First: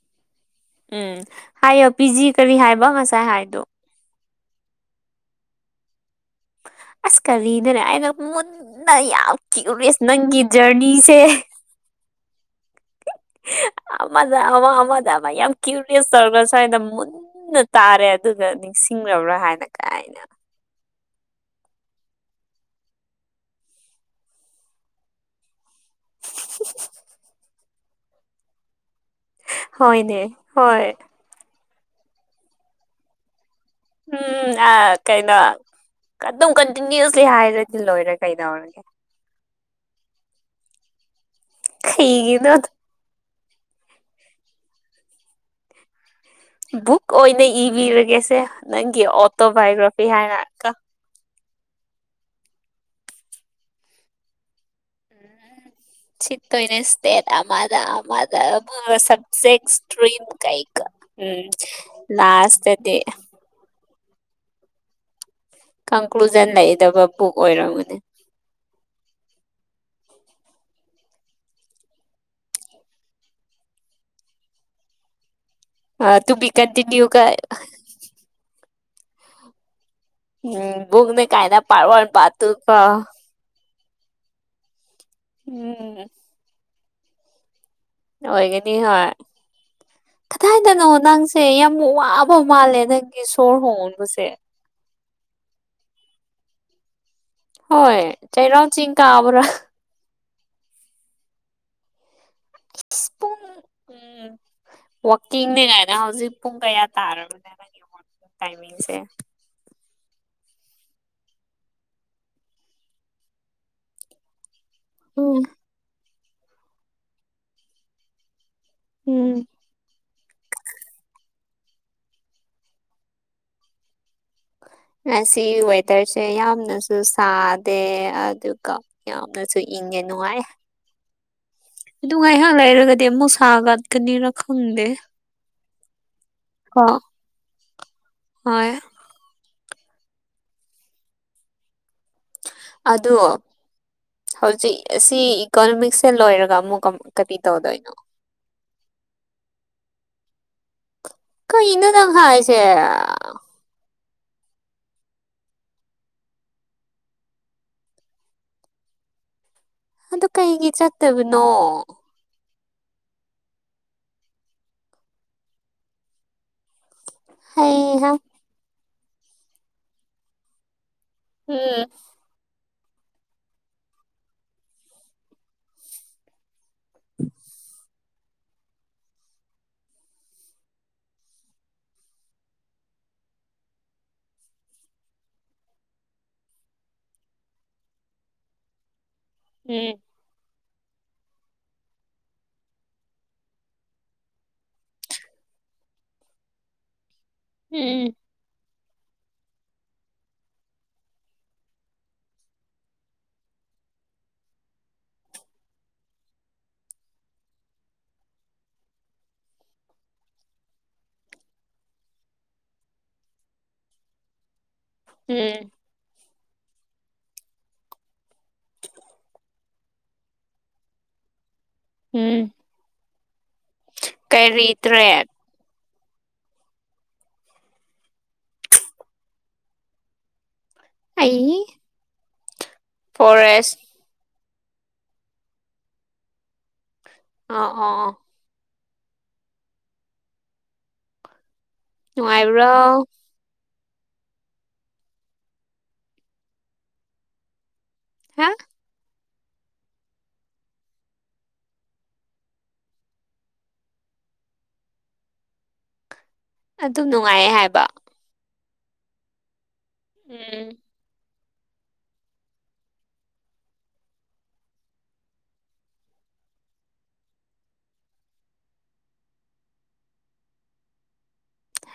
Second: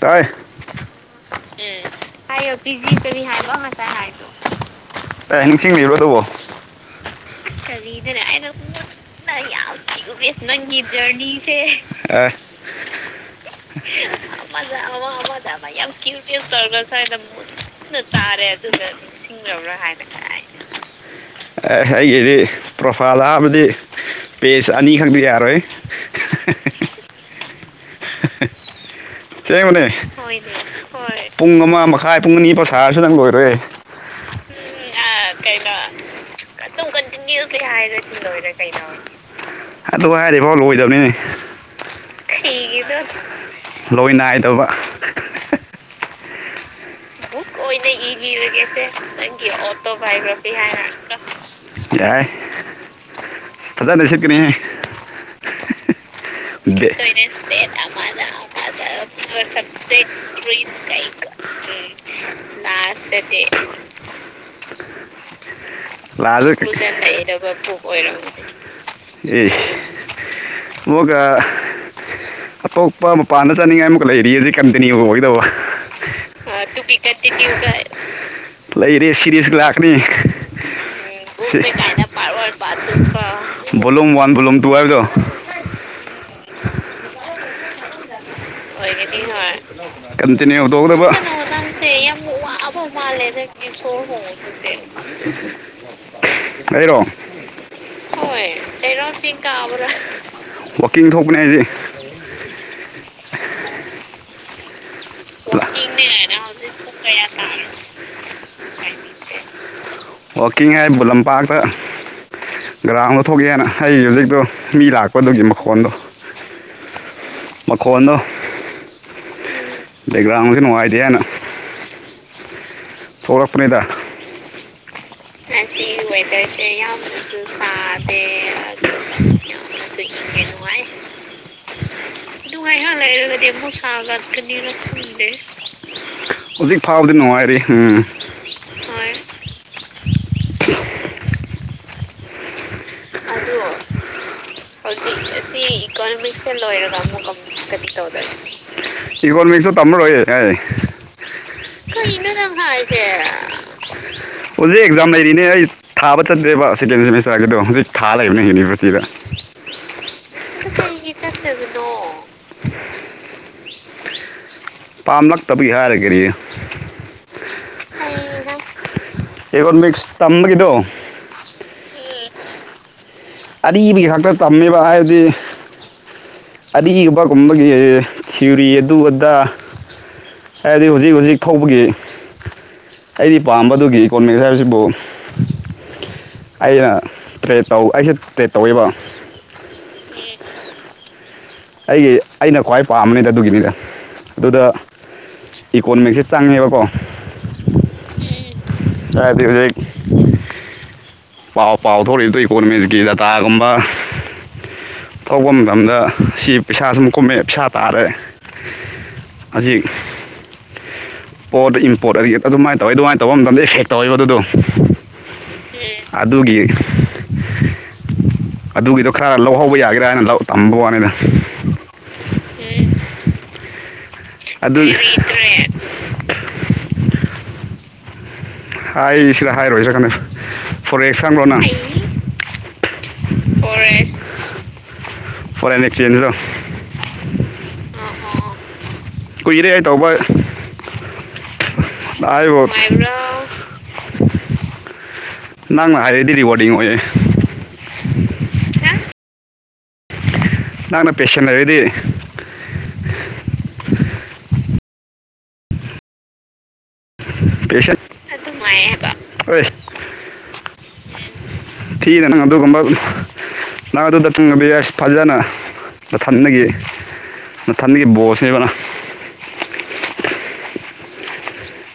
ꯇꯥꯏ ꯎꯝ ꯍꯥꯏꯌꯣ ꯄꯤ ꯖꯤ ꯀꯔꯤ ꯍꯥꯏꯕ ꯉꯁꯥꯏ ꯍꯥꯏꯗꯣ ꯑꯦ ꯅꯤꯡꯁꯤꯡꯕꯤꯕ꯭ꯔꯣ ꯇꯕꯣ [unintelligible] ꯑꯁ ꯀꯔꯤꯅꯅꯦ ꯑꯩꯅ ꯃꯨꯟꯅ ꯌꯥꯝ ꯀ꯭ꯌꯨꯔꯤꯌꯁ ꯅꯪꯒꯤ ꯖꯔꯅꯤꯁꯦ ꯑ [inaudible] ꯎꯝ ꯑꯃꯗ ꯑꯃ ꯑꯃꯗ ꯑꯃ ꯌꯥꯝ ꯀ꯭ꯌꯨꯔꯤꯌꯁ ꯇꯧꯔꯒ ꯁ꯭ꯋꯥꯏꯗ ꯃꯨꯟꯅ ꯇꯥꯔꯦ ꯑꯗꯨꯒ ꯅꯤꯡꯁꯤꯡꯂꯕꯔ ꯍꯥꯏꯅ ꯀꯥꯏꯅ ꯑꯩꯒꯤꯗꯤ ꯄ꯭ꯔꯣꯐꯥꯏꯜ ꯍꯥꯞꯄꯗꯤ ꯄꯦꯖ ꯑꯅꯤ ꯈꯛ ꯌꯥꯔꯣꯏ [unintelligible] [unintelligible] ꯆꯦꯡꯕꯅꯦ ꯍꯣꯏꯅꯦ ꯍꯣꯏ ꯄꯨꯡ ꯑꯃ ꯃꯈꯥꯏ ꯄꯨꯡ ꯑꯅꯤ ꯄꯥꯎ ꯁꯥꯔꯁꯨ ꯅꯪ ꯂꯣꯏꯔꯣꯏꯌꯦ ꯎꯝ ꯑꯥ ꯎꯝ ꯀꯩꯅꯣ ꯑꯗꯨꯝ ꯀꯟꯇꯤꯅꯤꯌꯨꯁꯦ ꯍꯥꯏꯔꯗꯤ ꯂꯣꯏꯔꯦ ꯀꯩꯅꯣ ꯑꯗꯨ ꯍꯥꯏꯗꯤꯐꯥꯎ ꯂꯣꯏꯗꯕꯅꯤꯅꯦ ꯀꯩꯒꯤꯅꯣ ꯂꯣꯏ ꯅꯥꯏꯗꯕ ꯕꯨꯛ ꯕꯨꯛ ꯑꯣꯏꯅ ꯏꯕꯤꯔꯒꯦꯁꯦ ꯅꯪꯒꯤ ꯑꯣꯇꯣꯕꯥꯏꯌꯑꯣꯒ꯭ꯔꯥꯐꯤ ꯍꯥꯏꯅ ꯀꯣ ꯌꯥꯏ ꯐꯖꯅ ꯁꯤꯠꯀꯅꯤꯍꯦ ꯎꯝ ꯆꯤꯠ ꯇꯣꯏꯅꯦ ꯕꯦ ꯁꯇꯦꯠ ꯑꯃꯗ ꯑꯃꯗ ꯁꯖꯦ ꯁꯇ꯭ꫪꯤꯝ ꯀꯩꯀ ꯎꯝ ꯂꯥꯁꯇꯗꯤ [inaudible] ꯀꯟꯀ꯭ꯂꯨꯖꯟ ꯂꯥꯛꯑꯁꯨ ꯂꯩꯗꯕ ꯕꯨꯛ ꯑꯣꯏꯔꯝꯒꯅꯤ ꯑꯦ ꯑꯃꯨꯛꯀ ꯑꯇꯣꯞꯄ ꯃꯄꯥꯟꯗ ꯆꯥꯅꯤꯡꯉꯥꯏ ꯑꯃꯨꯛꯀ ꯂꯩꯔꯤꯌꯦ ꯀꯝꯇꯅꯤ ꯑꯣꯏꯒꯗꯧꯕ ꯇꯨ ꯕꯤ ꯀꯟꯇꯤꯅ꯭ꯌꯨꯒ ꯂꯩꯔꯦ ꯁꯤꯔꯤꯁ ꯂꯥꯛꯅꯤ ꯎꯝ ꯕꯨꯛꯅꯦ ꯀꯥꯏꯅ ꯄꯥꯔꯠ ꯋꯥꯟ ꯄꯥꯔꯠ ꯇꯨ ꯀꯣ ꯚꯣꯂꯨꯝ ꯋꯥꯟ ꯚꯣꯂꯨꯝ ꯇꯨ ꯍꯥꯏꯕꯗꯣ ꯎꯝ ꯑꯣꯏꯒꯅꯤ ꯍꯣꯏ ꯀꯟꯇꯤꯅ꯭ꯌꯨ ꯇꯧꯗꯕ ꯁꯦ ꯌꯥꯝ ꯋꯥꯕ ꯃꯥꯜꯂꯦ ꯅꯪꯒꯤ ꯁꯣꯔ ꯍꯣꯟꯕꯁꯦ ꯑꯩꯔꯣ ꯍꯣꯏ ꯆꯩꯔꯥꯎ ꯆꯤꯡ ꯀꯥꯕ꯭ꯔꯥ ꯋꯥꯛꯀꯤꯡ ꯊꯣꯛꯄꯅꯦ ꯑꯩꯗꯤ ꯁ ꯄꯨꯡ ꯎꯝ ꯋꯥꯛꯀꯤꯡꯅꯦꯅ ꯍꯧꯖꯤꯛ ꯄꯨꯡ ꯀꯌꯥ ꯇꯥꯔꯕꯅ ꯅꯪꯒꯤ ꯋꯥꯀꯤꯡ ꯇꯥꯏꯃꯤꯡꯁꯦ ꯋꯥꯛꯀꯤꯡ ꯍꯥꯏꯕꯨ ꯂꯝꯄꯥꯛꯇ ꯒ꯭ꯔꯥꯎꯟꯗ ꯊꯣꯛꯀꯦꯅ ꯑꯩ ꯍꯧꯖꯤꯛꯇꯣ ꯃꯤ ꯎꯝ ꯂꯥꯛꯄꯗꯨꯒꯤ ꯃꯈꯣꯟꯗꯣ ꯃꯈꯣꯟꯗꯣ ꯎꯝ ꯕꯦꯛꯒ꯭ꯔꯥꯎꯟꯁꯦ ꯅꯨꯡꯉꯥꯏꯇꯦ ꯍꯥꯏꯅ ꯊꯂꯛꯄꯅꯤꯗ ꯑ ꯑꯁꯤ ꯋꯦꯗꯔꯁꯦ ꯌꯥꯝꯅꯁꯨ ꯁꯥꯗꯦ ꯑꯗꯨꯒ ꯌꯥꯝꯅꯁꯨ ꯑ ꯏꯦ ꯅꯨꯡꯉꯥꯏ ꯑꯗꯨ ꯉꯥꯏꯍꯥꯛ ꯂꯩꯔꯒꯗꯤ ꯑꯃꯨꯛ ꯁꯥꯒꯠꯀꯅꯤꯅ ꯈꯪꯗꯦ ꯀꯣ ꯍꯧꯖꯤꯛ ꯐꯥꯎꯕꯗꯤ ꯅꯨꯡꯉꯥꯏꯔꯤ ꯎꯝ ꯍꯣꯏ ꯑꯗꯣ ꯗꯣ ꯍꯧꯖꯤꯛ ꯑꯁꯤ ꯏꯀꯣꯅꯣꯃꯤꯛꯁꯁꯦ ꯂꯣꯏꯔꯒ ꯑꯃꯨꯛ ꯀꯝ ꯀꯔꯤ ꯇꯧꯗꯣꯏꯅꯣ ꯏꯀꯣꯅꯣꯃꯤꯛꯁꯁꯨ ꯇꯝꯃꯔꯣꯏ ꯑꯩ ꯀꯩꯅꯣ ꯅꯪ ꯍꯥꯏ ꯍꯥꯏꯁꯦ [inaudible] ꯍꯧꯖꯤꯛ ꯑꯦꯛꯖꯥꯝ ꯂꯩꯔꯤꯅꯦ ꯑꯩ ꯊꯥꯕ ꯆꯠꯇ꯭ꯔꯦꯕ ꯁꯦꯀꯦꯟ ꯁꯦꯃꯤꯁꯇꯔꯒꯤꯗꯣ ꯍꯧꯖꯤꯛ ꯊꯥ ꯂꯩꯕꯅꯦ ꯌꯨꯅꯤꯚꯔꯁꯤꯇꯤꯗ ꯑꯗꯨ ꯀꯩꯒꯤ ꯆꯠꯇꯕꯅꯣ ꯄꯥꯝꯂꯛꯇꯕꯒꯤ ꯍꯥꯏꯔꯒ ꯀꯔꯤꯅꯣ ꯍꯩꯍꯥ ꯏꯀꯣꯅꯣꯃꯤꯛꯁ ꯇꯝꯕꯒꯤꯗꯣ [unintelligible] ꯑꯔꯤꯕꯒꯤ ꯈꯛꯇ ꯇꯝꯃꯤꯕ ꯍꯥꯏꯕꯗꯤ ꯑꯔꯤꯒꯨꯝꯒꯕꯒꯤ ꯊꯤꯎꯔꯤ ꯑꯗꯨ ꯑꯗꯥ ꯍꯥꯏꯗꯤ ꯍꯧꯖꯤꯛ ꯍꯧꯖꯤꯛ ꯊꯣꯛꯕꯒꯤ ꯑꯩꯗꯤ ꯄꯥꯝꯕꯗꯨꯒꯤ ꯏꯀꯣꯅꯣꯃꯤꯛꯁ ꯍꯥꯏꯕꯁꯤꯕꯨ ꯑꯩꯅ ꯇ꯭ꯔꯦꯠ ꯇꯧ ꯑꯩꯁꯦ ꯇ꯭ꯔꯦꯠ ꯇꯧꯋꯦꯕ [unintelligible] ꯑꯩꯒꯤ ꯑꯩꯅ ꯈ꯭ꯋꯥꯏ ꯄꯥꯝꯕꯅꯤꯗ ꯑꯗꯨꯒꯤꯅꯤꯗ ꯑꯗꯨꯗ ꯏꯀꯣꯅꯣꯃꯤꯛꯁꯦ ꯆꯪꯉꯦꯕꯀꯣ ꯎꯝ ꯌꯥꯗꯦ ꯍꯧꯖꯤꯛ ꯄꯥꯎ ꯄꯥꯎ ꯊꯣꯛꯏꯗꯣ ꯏꯀꯣꯅꯣꯃꯤꯁꯀꯤ ꯗꯇꯥꯒꯨꯝꯕ ꯊꯣꯛꯄ ꯃꯇꯝꯗ ꯁꯤ ꯄꯩꯁꯥ ꯁꯨꯝ ꯀꯨꯝꯃꯛꯑꯦ ꯄꯩꯁꯥ ꯇꯥꯔꯦ ꯍꯧꯖꯤꯛ ꯄꯣꯠ ꯏꯝꯄꯣꯠ ꯑꯒꯤ ꯑꯗꯨꯃꯥꯏꯅ ꯇꯧꯋꯤ ꯑꯗꯨꯃꯥꯏꯅ ꯇꯧꯕ ꯃꯇꯝꯗ ꯑꯦꯐꯦꯛ ꯇꯧꯋꯦꯕ ꯑꯗꯨꯗꯣ [unintelligible] ꯑꯗꯨꯒꯤ ꯑꯗꯨꯒꯤꯗꯣ ꯈꯔ ꯂꯧꯍꯧꯕ ꯌꯥꯒꯦꯔꯥꯅ ꯇꯝꯕ ꯋꯥꯅꯤꯗ ꯎꯝ ꯀꯔꯤ ꯑꯗꯨ ꯇ꯭ꯔꯦꯠ ꯑꯩ ꯁꯤꯗ ꯍꯥꯏꯔꯣꯏꯖꯔ ꯀꯥꯟꯗ ꯐꯣꯔ ꯑꯩ ꯑꯦꯛꯖꯥꯝꯄ꯭ꯂꯣꯅꯪ ꯐꯣꯔꯦꯁ ꯐꯣꯔꯦꯅꯤꯛ ꯆꯦꯟꯖꯗ ꯑ ꯑꯣ ꯑꯣ ꯀꯨꯏꯔꯦ ꯍꯥꯏ ꯇꯧꯕ ꯑꯕ ꯅꯨꯡꯉꯥꯏꯕ꯭ꯔꯣ ꯅꯪꯅ ꯍꯥꯏꯔꯗꯤ ꯔꯤꯋꯥꯔꯗꯤꯡ ꯑꯣꯏꯌꯦꯦ ꯍꯥ ꯅꯍꯪꯅ ꯄꯦꯁꯦꯟ ꯂꯩꯔꯗꯤ ꯑꯗꯨꯝ ꯅꯨꯡꯉꯥꯏꯌꯦ ꯍꯥꯏꯕ ꯑꯗꯨꯃꯥꯏꯌꯦ ꯍꯥꯏꯕ ꯑꯣꯏ ꯑꯦ ꯊꯤꯗ ꯅꯪ ꯑꯗꯨꯒꯨꯝꯕ ꯅꯪ ꯑꯗꯨꯗ [unintelligible] ꯉꯕꯤ ꯌꯥꯏ ꯐꯖꯅ ꯃꯊꯟꯒꯤ ꯃꯊꯟꯒꯤ ꯕꯣꯁꯅꯦꯕ ꯅꯪ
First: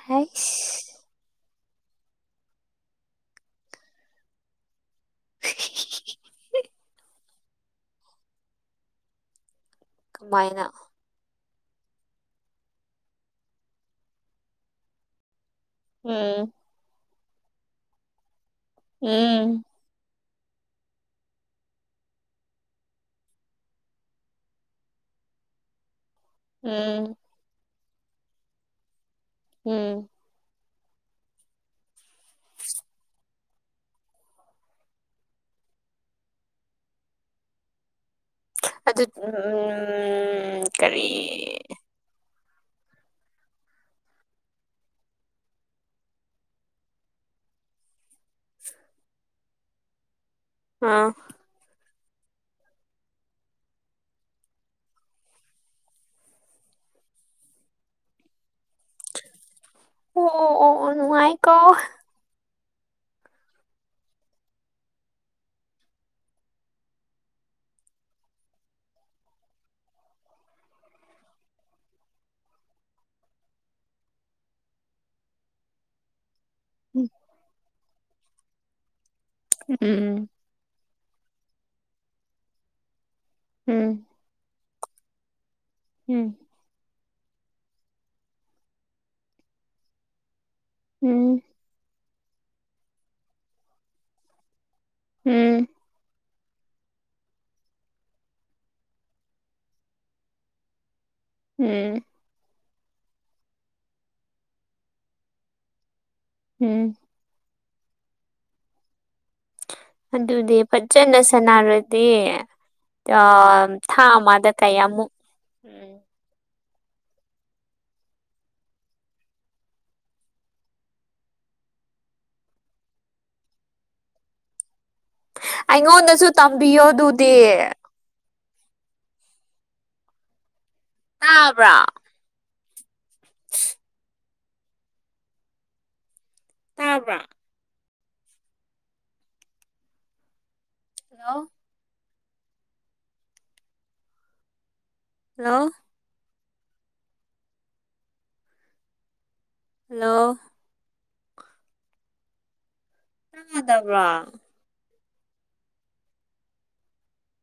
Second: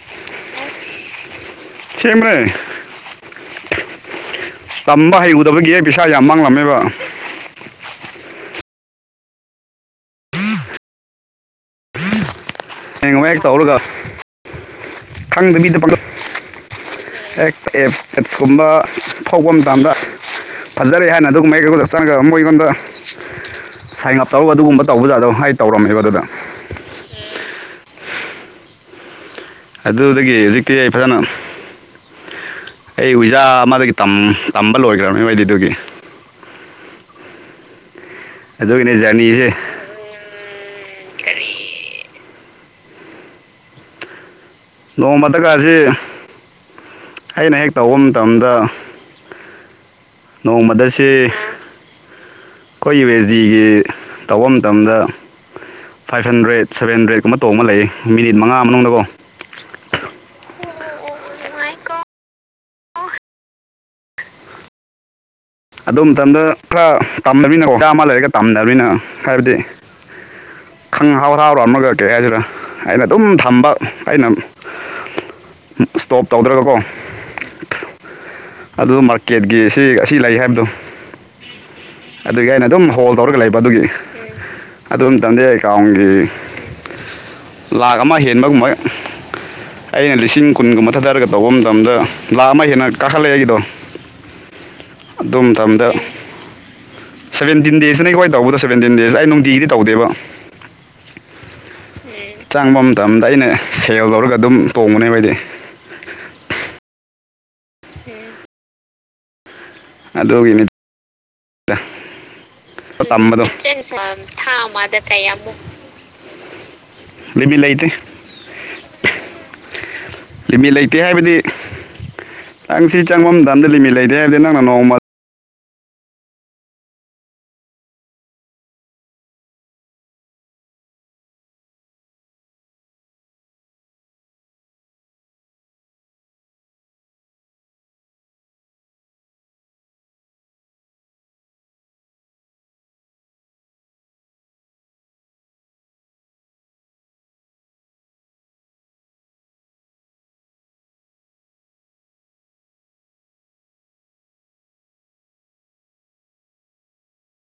ꯍꯥꯏꯁ ꯁꯦꯡꯕꯅꯦ ꯇꯝꯕ ꯍꯩꯔꯨꯗꯕꯒꯤ ꯄꯩꯁꯥ ꯌꯥꯝ ꯃꯥꯡꯂꯝꯃꯦꯕ ꯀꯃꯥꯥꯏꯅ ꯍꯌꯦ ꯉꯋꯥꯏꯦꯛ ꯇꯧꯔꯒ ꯈꯪꯗꯕꯤꯗ ꯄꯥꯡꯒ ꯎꯝ ꯍꯦꯛ ꯑꯦꯞꯁ ꯇꯦꯞꯁꯀꯨꯝꯕ ꯐꯧꯕ ꯎꯝ ꯃꯇꯝꯗꯁ ꯐꯖꯔꯦ ꯍꯥꯏꯅ ꯑꯗꯨꯒꯨꯝꯕꯩꯀꯩꯒꯗ ꯆꯪꯉꯒ ꯑꯃꯨꯛ ꯑꯩꯉꯣꯟꯗ ꯁꯥꯏꯟ ꯑꯞ ꯇꯧꯔꯒ ꯑꯗꯨꯒꯨꯝꯕ ꯇꯧꯕ ꯖꯥꯗꯣ ꯑꯩ ꯇꯧꯔꯝꯃꯦꯕꯣ ꯑꯗꯨꯗ ꯎꯝ ꯎꯝ ꯑꯗꯨꯗꯒꯤ ꯍꯧꯖꯤꯛꯇꯤ ꯑꯩ ꯐꯖꯅ ꯑꯩ ꯍꯋꯤꯖꯥ ꯑꯃꯗꯒꯤ ꯇꯝꯕ ꯂꯣꯏꯈ꯭ꯔꯕꯅꯤ ꯃꯩꯗꯤꯗꯨꯒꯤ ꯑꯗꯨꯒꯤꯅꯤ ꯑꯗꯨ ꯎ ꯖꯔꯅꯤꯁꯦ ꯀꯔꯤ ꯅꯣꯡꯃꯗꯀꯥꯁꯤ ꯑꯩꯅ ꯍꯦꯛ ꯇꯧꯕ ꯃꯇꯝꯗ ꯅꯣꯡꯃꯗꯁ ꯑꯥ ꯑꯩꯈꯣꯏ ꯌꯨ ꯑꯦꯁ ꯖꯤꯒꯤ ꯇꯧꯕ ꯃꯇꯝꯗ ꯐꯥꯏꯞ ꯍꯟꯗ꯭ꯔꯦꯠ ꯁꯕꯦꯟ ꯍꯟꯗ꯭ꯔꯦꯠꯀꯨꯝꯕ ꯇ ꯑꯃ ꯂꯩ ꯃꯤꯅꯤꯠ ꯃꯉꯥ ꯃꯅꯨꯡꯗꯀꯣ ꯑꯣ ꯑꯣ ꯑꯣ ꯅꯨꯡꯉꯥꯏ ꯀꯣ ꯑꯗꯨ ꯃꯇꯝꯗ ꯈꯔ ꯇꯝꯗꯕꯤꯅꯤꯅꯀꯣꯆꯥ ꯑꯃ ꯂꯩꯔꯒ ꯇꯝꯗꯕꯅꯤꯅ ꯍꯥꯏꯕꯗꯤ ꯈꯪ ꯍꯥꯎꯔꯥꯎꯔ ꯑꯃꯒ ꯀꯩ ꯍꯥꯏꯁꯤꯅ ꯑꯩꯅ ꯑꯗꯨꯝ ꯊꯝꯕ ꯑꯩꯅ [inaudible] ꯏꯁꯇꯣꯞ ꯇꯧꯗ꯭ꯔꯒꯀꯣ ꯑꯗꯨ ꯃꯥꯔꯀꯦꯠꯀꯤ ꯑꯁꯤ ꯑꯁꯤ ꯎꯝ ꯂꯩ ꯍꯥꯏꯕꯗꯣ ꯑꯗꯨꯒꯤ ꯑꯩꯅ ꯑꯗꯨꯝ ꯍꯣꯜ ꯇꯧꯔꯒ ꯂꯩꯕ ꯑꯗꯨꯒꯤ ꯎꯝ ꯑꯗꯨꯝ ꯇꯝꯗꯦ ꯑꯦꯀꯥꯎꯟꯒꯤ ꯎꯝ ꯂꯥꯛ ꯑꯃ ꯍꯦꯟꯕꯒꯨꯝꯕ ꯑꯩꯅ ꯂꯤꯁꯤꯡ ꯀꯨꯟꯒꯨꯝꯕ ꯊꯥꯗꯔꯒ ꯎꯝ ꯇꯧꯕ ꯃꯇꯝꯗ ꯂꯥꯛꯑ ꯑꯃ ꯍꯦꯟꯅ ꯀꯥꯈꯠꯂꯛꯑꯦ ꯑꯩꯒꯤꯗꯣ ꯑꯗꯨꯝ ꯎꯝ ꯃꯇꯝꯗ ꯁꯕꯦꯟꯇꯤꯟ ꯗꯦꯖꯇꯅ ꯀꯥꯏ ꯇꯧꯕꯗ ꯁꯕꯦꯟꯇꯤꯟ ꯗꯦꯖ ꯑꯩ ꯅꯨꯡꯇꯤꯒꯤ ꯇꯧꯗꯦꯕ ꯎꯝ ꯆꯪꯕ ꯃꯇꯝꯗ ꯑꯩꯅ ꯁꯦꯜ ꯂꯧꯔꯒ ꯑꯗꯨꯝ ꯇꯣꯡꯕꯅꯦꯕꯗꯤ ꯎꯝ ꯍꯦ ꯑꯗꯨꯗꯤ ꯐꯖꯅ ꯁꯥꯟꯅꯔꯗꯤ ꯊꯥ ꯑꯃꯗ ꯀꯌꯥꯃꯨꯛ ꯎꯝ ꯂꯩꯕꯤ ꯂꯩꯇ ꯂꯤꯃꯤꯠ ꯂꯩꯇꯦ ꯍꯥꯏꯕꯗꯤ ꯑꯪ ꯁꯤ ꯆꯪꯃꯝꯗꯥꯟꯗ ꯂꯤꯃꯤꯠ ꯂꯩꯔꯦ ꯍꯥꯏꯕꯗꯤ ꯅꯪꯅ ꯅꯣꯡꯃ ꯑꯩꯉꯣꯟꯗꯁꯨ ꯇꯝꯕꯤꯌꯣ ꯑꯗꯨꯗꯤ ꯇꯕ꯭ꯔꯥ ꯇꯥꯕ꯭ꯔ ꯍꯜꯂꯣ ꯍꯜꯂꯣ ꯍꯜꯂꯣ ꯗꯕ꯭ꯔ